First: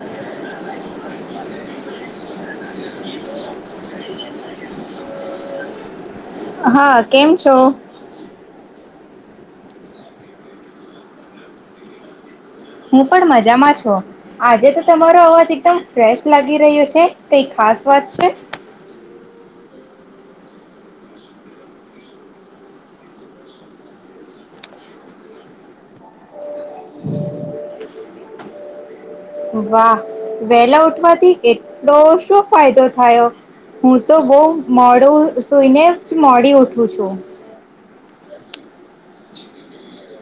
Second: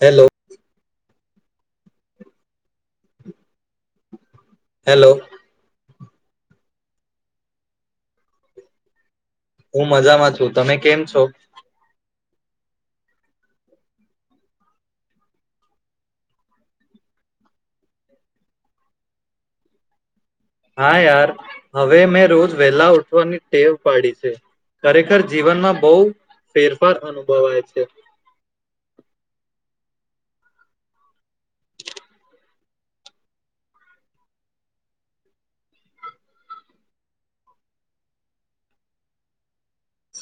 Hello [inaudible] hello [inaudible] હા કેમ છો? હું મજામાં છું, તમે કેમ છો? હું પણ મજામાં છું, આજે તો તમારો અવાજ એકદમ ફ્રેશ લાગી રહ્યો છે કઈ ખાસ વાત છે? હા યાર હવે મેં રોજ વહેલા ઉઠવાની ટેવ પાડી છે, ખરેખર જીવનમાં બહ ફેરફાર અનુભવાય છે. વાહ વેલા ઉઠવાથી એટલો શું ફાયદો થયો? હું તો બહ મોડું સુઈને જ મોડી ઉઠું છું.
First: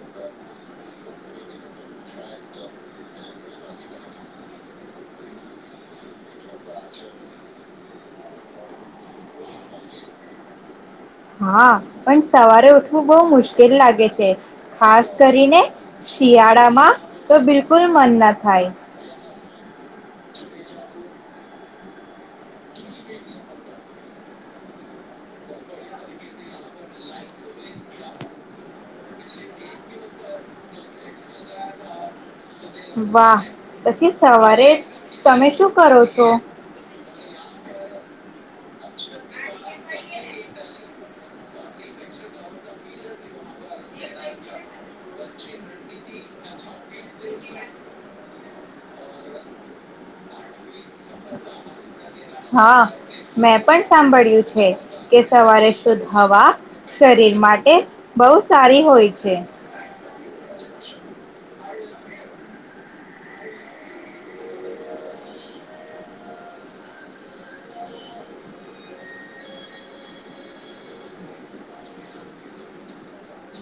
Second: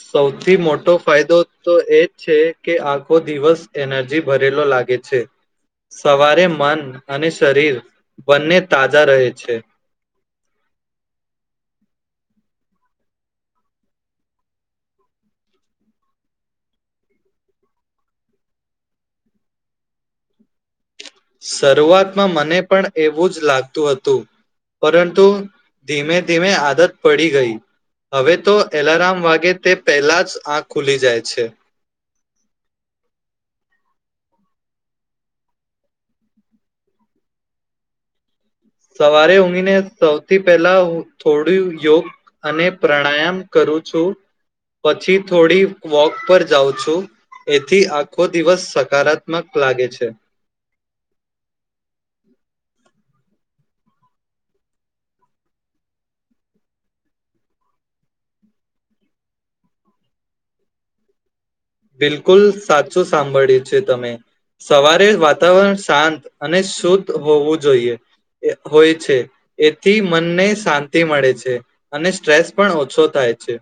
સૌથી મોટો ફાયદો તો એ જ છે કે આખો દિવસ એનર્જી ભરેલો લાગે છે, સવારે મન અને શરીર બંને તાજા રહે છે. હા પણ સવારે ઉઠવું બહુ મુશ્કેલ લાગે છે, ખાસ કરીને શિયાળામાં તો બિલકુલ મન ના થાય. જ [unintelligible] શરૂઆતમાં મને પણ એવું જ લાગતું હતું, પરંતુ ધીમે ધીમે આદત પડી ગઈ, હવે તો એલારમ વાગે તે પહેલા જ આંખ ખુલી જાય છે. વાહ પછી સવારે જ તમે શું કરો છો? સવારે ઊંઘી ને થી પહેલા થોડું યોગ અને પ્રાણાયામ કરું છું, પછી થોડી વોક પર જાઉં છું, એથી આખો દિવસ સકારાત્મક લાગે છે. હા મેં પણ સાંભળ્યું છે કે સવારે શુદ્ધ હવા શરીર માટે બહુ સારી હોય છે. બિલકુલ સાચું સાંભળ્યું છે તમે, સવારે વાતાવરણ શાંત અને શુદ્ધ હોવું જોઈએ હોય છે એથી મનને શાંતિ મળે છે, અને સ્ટ્રેસ પણ ઓછો થાય છે,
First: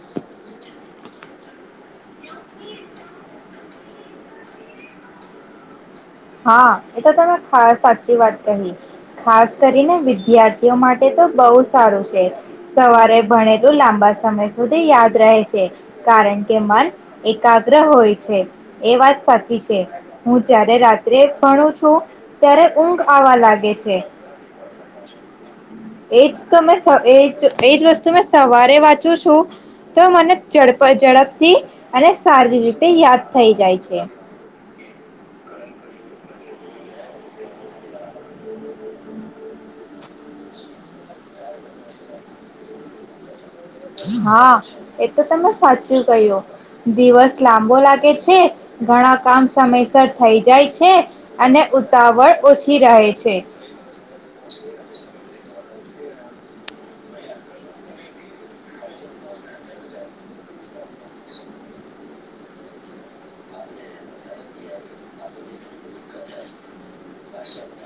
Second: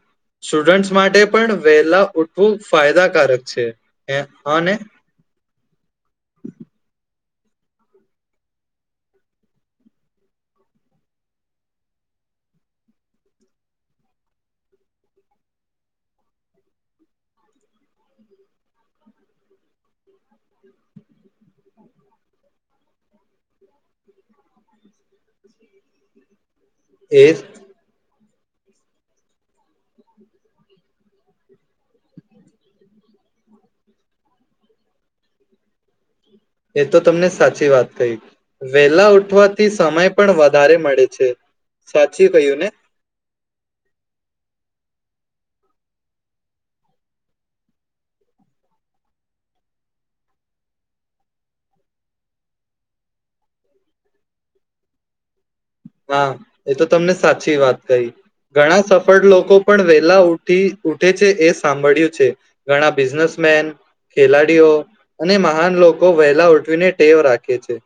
સ્ટુડન્ટસ માટે પણ વહેલા ઉઠવું. ફાયદાકારક છે, અને હા એ તો તમે સાચી વાત કહી, ખાસ કરીને વિદ્યાર્થીઓ માટે તો બહુ સારું છે, સવારે ભણેલું લાંબા સમય સુધી યાદ રહે છે, કારણ કે મન એકાગ્ર હોય છે એ વાત સાચી છે, હું જયારે રાત્રે ભણું છું ત્યારે ઊંઘ આવા લાગે છે, એ જ તો મે એ જ એ જ વસ્તુ સવારે વાંચું છું, તો મને ડપ ઝડપથી અને સારી રીતે યાદ થઈ જાય છે. બ [unintelligible] એ તો તમને સાચી વાત કહી, વેલા ઉઠવાથી સમય પણ વધારે મળે છે, સાચી કહ્યું ને? હા એ તો તમે સાચું કહ્યું, દિવસ લાંબો લાગે છે ઘણા કામ સમયસર થઈ જાય છે, અને ઉતાવળ ઓછી રહે છે. હા એ તો તમને સાચી વાત કહી, ઘણા સફળ લોકો પણ વહેલા ઉઠી ઉઠે છે એ સાંભળ્યું છે, ઘણા બિઝનેસમેન, ખેલાડીઓ અને મહાન લોકો વેલા ઉઠવીને ટેવ રાખે છે.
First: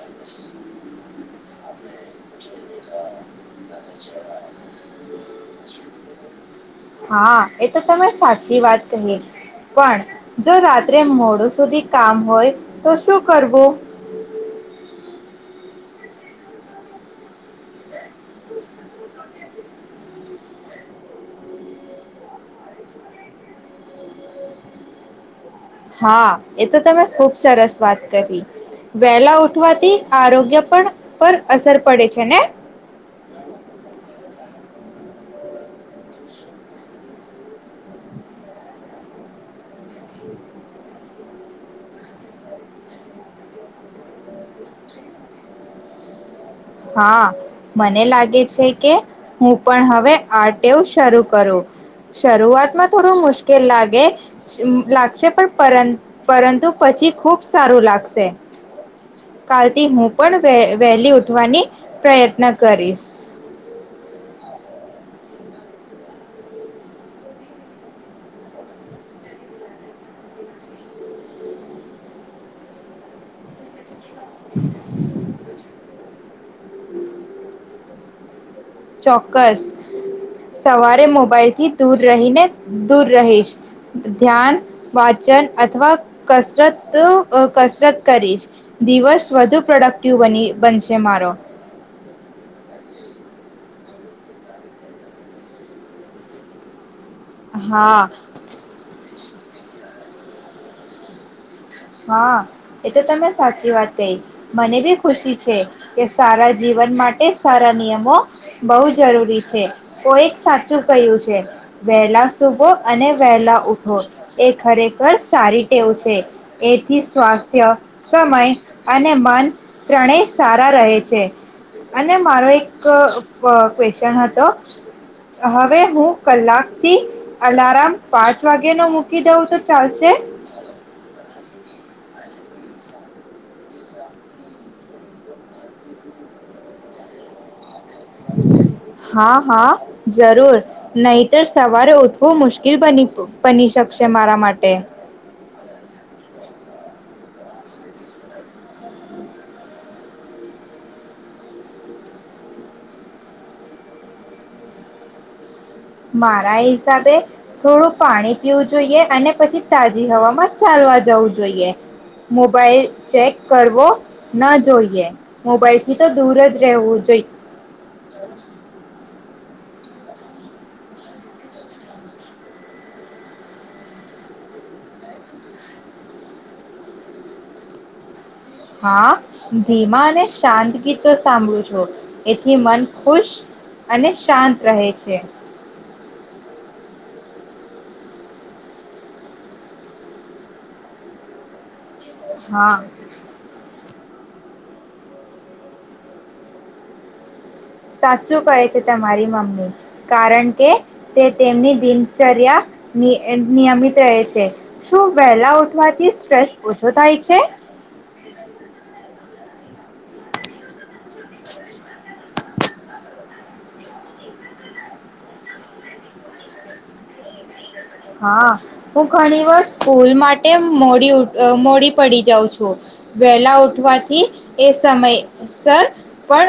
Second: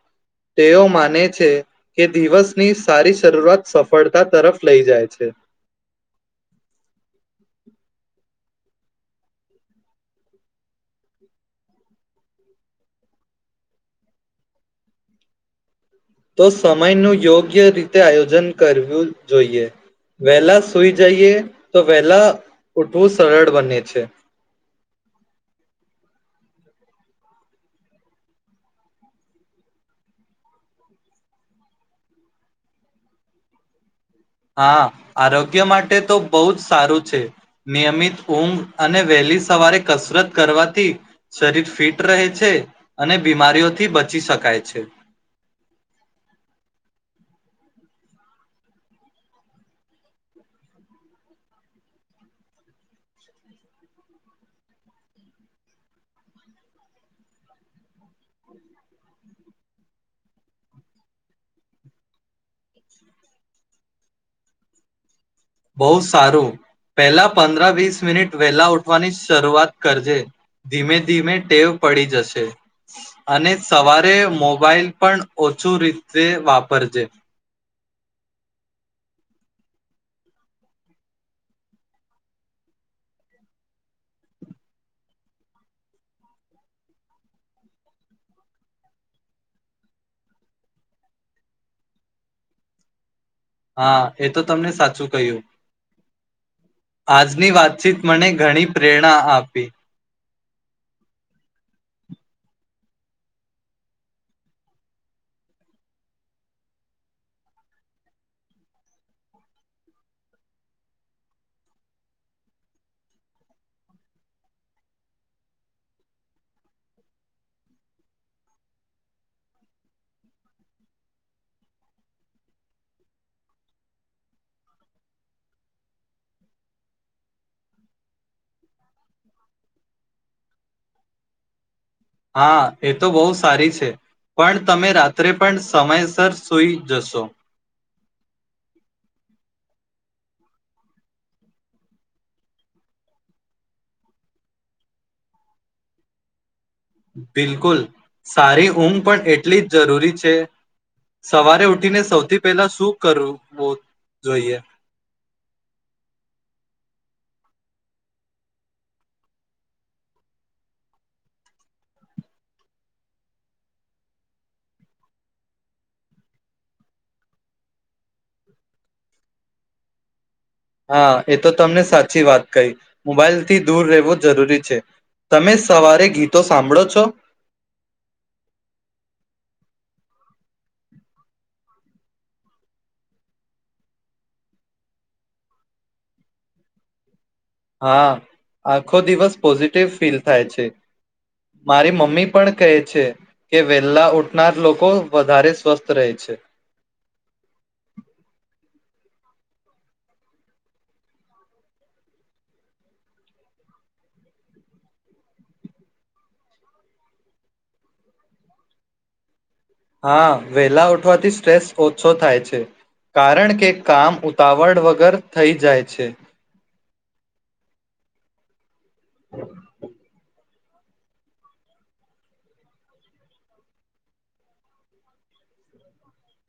તેઓ માને છે કે દિવસ ની સારી શરૂઆત સફળતા તરફ લઈ જાય છે. હા, એ તો તમે સાચી વાત કહી. પણ, જો રાત્રે મોડું સુધી કામ હોય તો શું કરવું? તો સમયનો યો ગ્ય રીતે આયોજન કરવું જોઈએ. વેલા સુઈ જઈએ તો વેલા ઉઠવું સરળ બને છે. હા, એ તો તમે ખુબ સરસ વાત કરી. વેલા ઉઠવાથી આરોગ્ય પણ પર અસર પડે છે ને? હા, આરોગ્ય માટે તો બોવ જ સારું છે. નિયમિત ઊંઘ અને વેલી સવારે કસરત કરવાથી શરીર ફિટ રહે છે અને બીમારીઓથી બચી શકાય છે. હા, મને લાગે છે કે હું પણ હવે આ ટેવ શરૂ કરું. શરૂઆતમાં થોડું મુશ્કેલ લાગે સ અં લાગશે પણ પરં પરંતુ પછી ખુબ સારું લાગશે. કાલથી હું પણ વેહ વેહલી ઉ ઠવાની પ્રયત્ન કરીશ. બોવ સારું પેલા પંદ્રા વીસ મિનિટ વેહલા ઉઠવાની શરૂઆત કરજે. ધીમે ધીમે ટેવ પડી જશે અને સવા રે મોબાઈલ પણ ઓછું રી તે વાપરજે. ચોક્કસ, સવારે મોબાઈલથી દૂર રહીને દૂર રહીશ. ધ્ ધ્યાન વાચન અથવા કસરત અ કસરત કરીશ. દિવસ વધુ પ્રોડક્ટિવ બની બનશે મારો. હા, એ તો તમને સાચું કહ્યું. આજની વાતચીત હા મને ઘણી પ્રેર ણા આપી. હા, એ તો તમે સાચી વાત કહી. મને બી ખુશી છે કે સારા જીવન માટે સારા નિયમો બોવ જરૂરી છે. કોઈ એ સાચું કહ્યું છે, વેહલા સુભો અને વેહલા ઉઠો એ ખરેખર સારી ટેવ છે. એથી સ્વાસ્થ્ય, સમય અને મન ત્રણેય સારા રહે છે અને મારો એક અ ક્વેશ્ચન હતો. હવે હું કલાકથી અલારામ પાંચ વાગેનો મૂકી દઉં તો ચાલશે? [inaudible] હા, એ તો બોવ સારી છે. પણ તમે રાત્રે પણ સમયસર સુઈ જશો. હા હા જરૂર, નહીતર સવારે ઉઠવું મુશ્કીલ બની પ બની શકશે મારા માટે. બિલકુલ સારી ઊંઘ પણ એટલી જ જરૂરી છે સવારે ઉઠીને સૌથી પહેલા શું કરવું જોઈએ. મારા હિસાબે થોડું પાણી પીવું જોઈએ અને પછી તાજી હવામાં ચાલવા જવું જોઈએ મોબાઈલ ચેક કરવો ન જોઈએ મોબાઈલ થી તો દૂર જ રહેવું જોઈએ. હા એ તો તમને સાચી વાત કહી મોબાઈલથી દૂર રહેવું જરૂરી છે તમે સવારે ગીતો સાંભળો છો. હા ધીમા અને શાંદગી તો સાંભળું છો એથી મન ખુશ અને શાંત રહે છે. હા આખો દિવસ પોઝિટિવ ફીલ થાય છે. મારી મમ્મી પણ કહે હા છે કે વેલા ઉ ઊઠનાર લોકો વધારે સ્વસ્થ રહે છે. સાચું કહે છે તમારી મમ્મી કારણ કે તે તેમની દિનચર્યા નિયમિત રહે છે શું વહેલા ઉઠવાથી સ્ટ્રેસ ઓછો થાય છે. હા વેલા ઉઠવાથી સ્ટ્રેસ ઓછો થાય છે કારણ કે કામ ઉતાવળ વગર થઈ જાય છે. હા. હું ઘણી વાર સ્કૂલ માટે એ મોડી ઉઠ મોડી પડી જાઉં છું વહેલા ઉઠવાથી એ સમયસર પણ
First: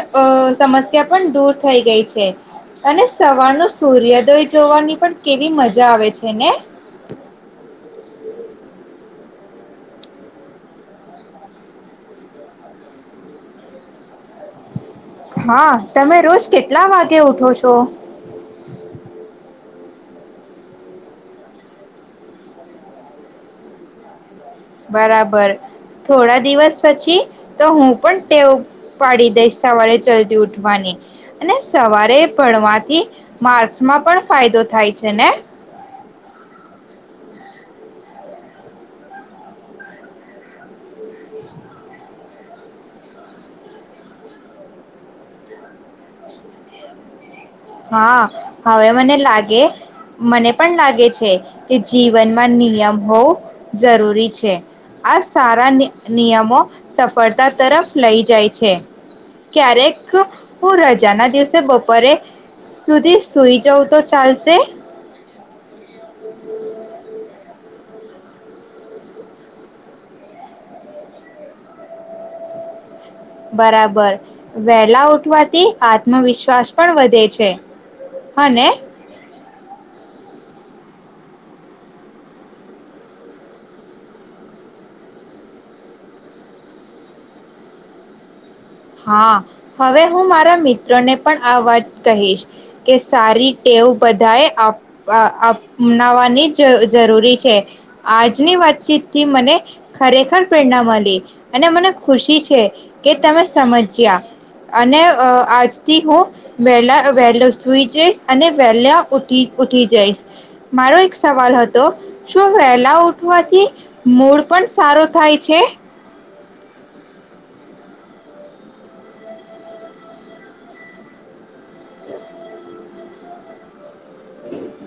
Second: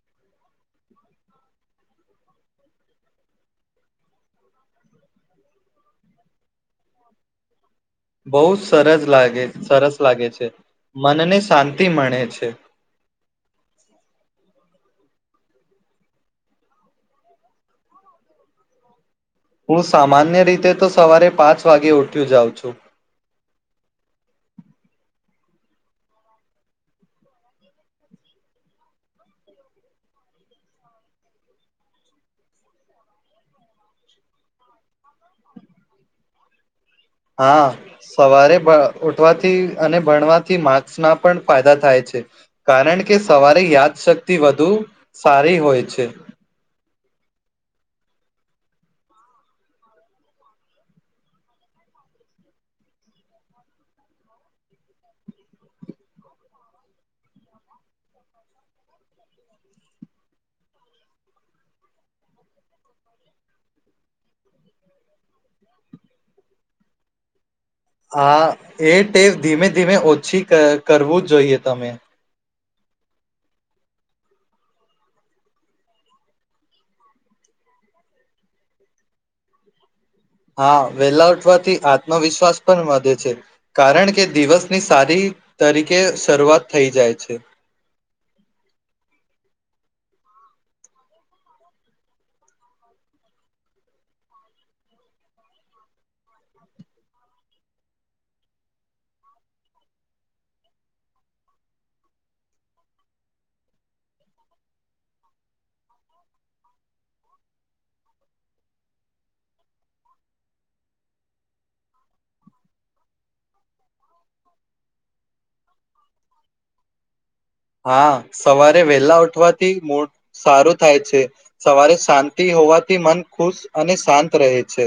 સમસ્યા પણ દૂર થઈ ગઈ છે અને સવારનો સૂર્યોદય જોવાની પણ કેવી મજા આવે છે. છે ને? બહુ સરસ લાગે સરસ લાગે છે મનને શાંતિ મળે છે. હા તમે રોજ કેટલા વાગે ઉઠો છો. હું સામાન્ય રીતે તો સવારે પાંચ વાગે ઉઠ્યું જાઉં છું. બરાબર થોડા દિવસ પછી તો હું પણ ટેવ પાડી દઈશ સવારે જલ્દી ઉઠવાની અને સવારે ભણવાથી માર્સમાં પણ ફાયદો થાય છે ને. હા સવારે ઉઠવાથી અને ભણવાથી માક્સના પણ ફાયદા થાય છે કારણ કે સવારે યાદશક્તિ વધુ સારી હોય છે. હા હવે મને લાગે મને પણ લાગે છે કે જીવનમાં નિયમ હોવું જરૂરી છે આ સારા નિયમો સફળતા તરફ લઈ જાય છે ક્યારેક હું રજાના દિવસે બપોરે સુધી સુઈ જવું તો ચાલશે. હા એ ટેવ ધીમે ધીમે ઓછી કરવું જોઈએ તમે. બરાબર વહેલા ઉઠવાથી આત્મવિશ્વાસ પણ વધે છે અને હા વેહલા ઉઠવાથી આત્મવિશ્વાસ પણ વધે છે કારણ કે દિવસની સારી રીતે શરૂઆત થઈ જાય છે. હા હવે હું મારા મિત્રોને પણ આ વાત કહીશ કે સારી ટેવ બધાએ આપ અપનાવાની જ જરૂરી છે આજની વાતચીતથી મને ખરેખર પ્રેરણા મળી અને મને ખુશી છે કે તમે સમજ્યા અને આજથી હું વેલા વહેલો સુઈ જઈશ અને વહેલા ઉઠી ઉઠી જઈશ મારો એક સવાલ હતો. શું વહેલા ઉઠવાથી મૂળ પણ સારો થાય છે? હા સવારે વેલા ઉઠવાથી મૂડ સારું થાય છે સવારે શાંતિ હોવાથી મન ખુશ અને શાંત રહે છે.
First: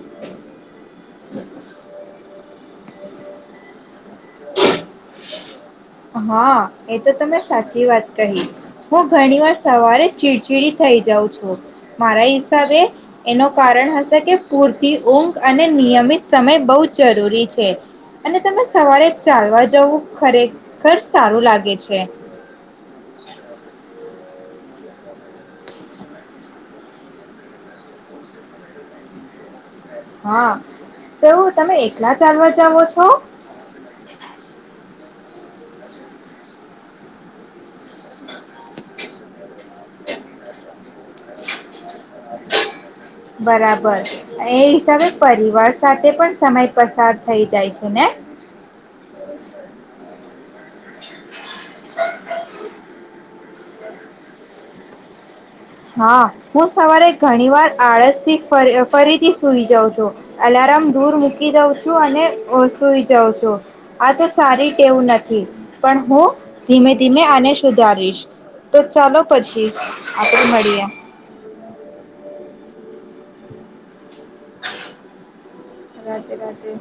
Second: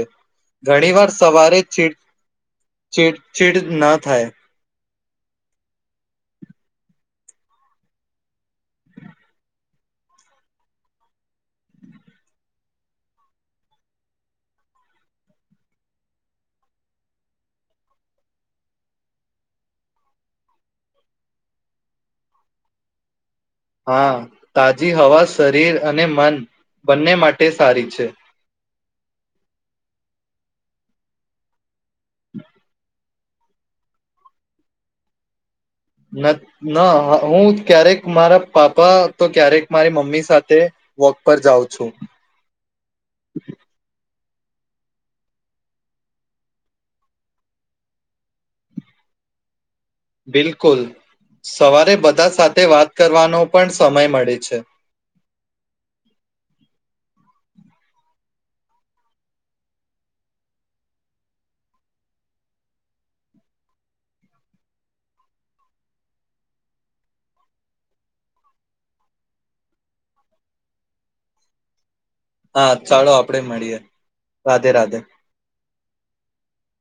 ઘણી વાર સવારે છેક ચીડ ચીડ ના થાય. હા એ તો તમે સાચી વાત કહી હું ઘણી વાર સવારે ચીડચીડી થઈ જાઉં છું. મારા હિસાબે એનું કારણ હશે કે પૂરતી ઊંઘ અને નિયમિત સમય બહુ જરૂરી છે અને તમે સવારે ચાલવા જવું ખરેખર સારું લાગે છે. હા તાજી હવા શરીર અને મન બંને માટે સારી છે. હા તોવું તમે એક ના ચાલવા જાવો તો [inaudible] ના હું ક્યારેક મારા પાપા તો ક્યારેક મારી મમ્મી સાથે વોક પર જાઉં છું. બરાબર. એ હિસાબે પરિવાર સાથે પણ સમય પસાર થઈ જાય છે ને? બિલકુલ. સવારે બધા સાથે વાત કરવાનો પણ સમય મળે છે. હા, હું સવારે ઘણી વાર આળસથી ફરીથી સુઈ જાઉં છું. અલાર્મ દૂર મૂકી દઉં છું અને સુઈ જાઉં છું આ તો સારી ટેવું નથી પણ, હું ધીમે ધીમે આને સુધારીશ તો ચાલો પછી આપ [inaudible] હા ચાલો આપડે મળીએ. રાધે રાધે. રાધે રાધે.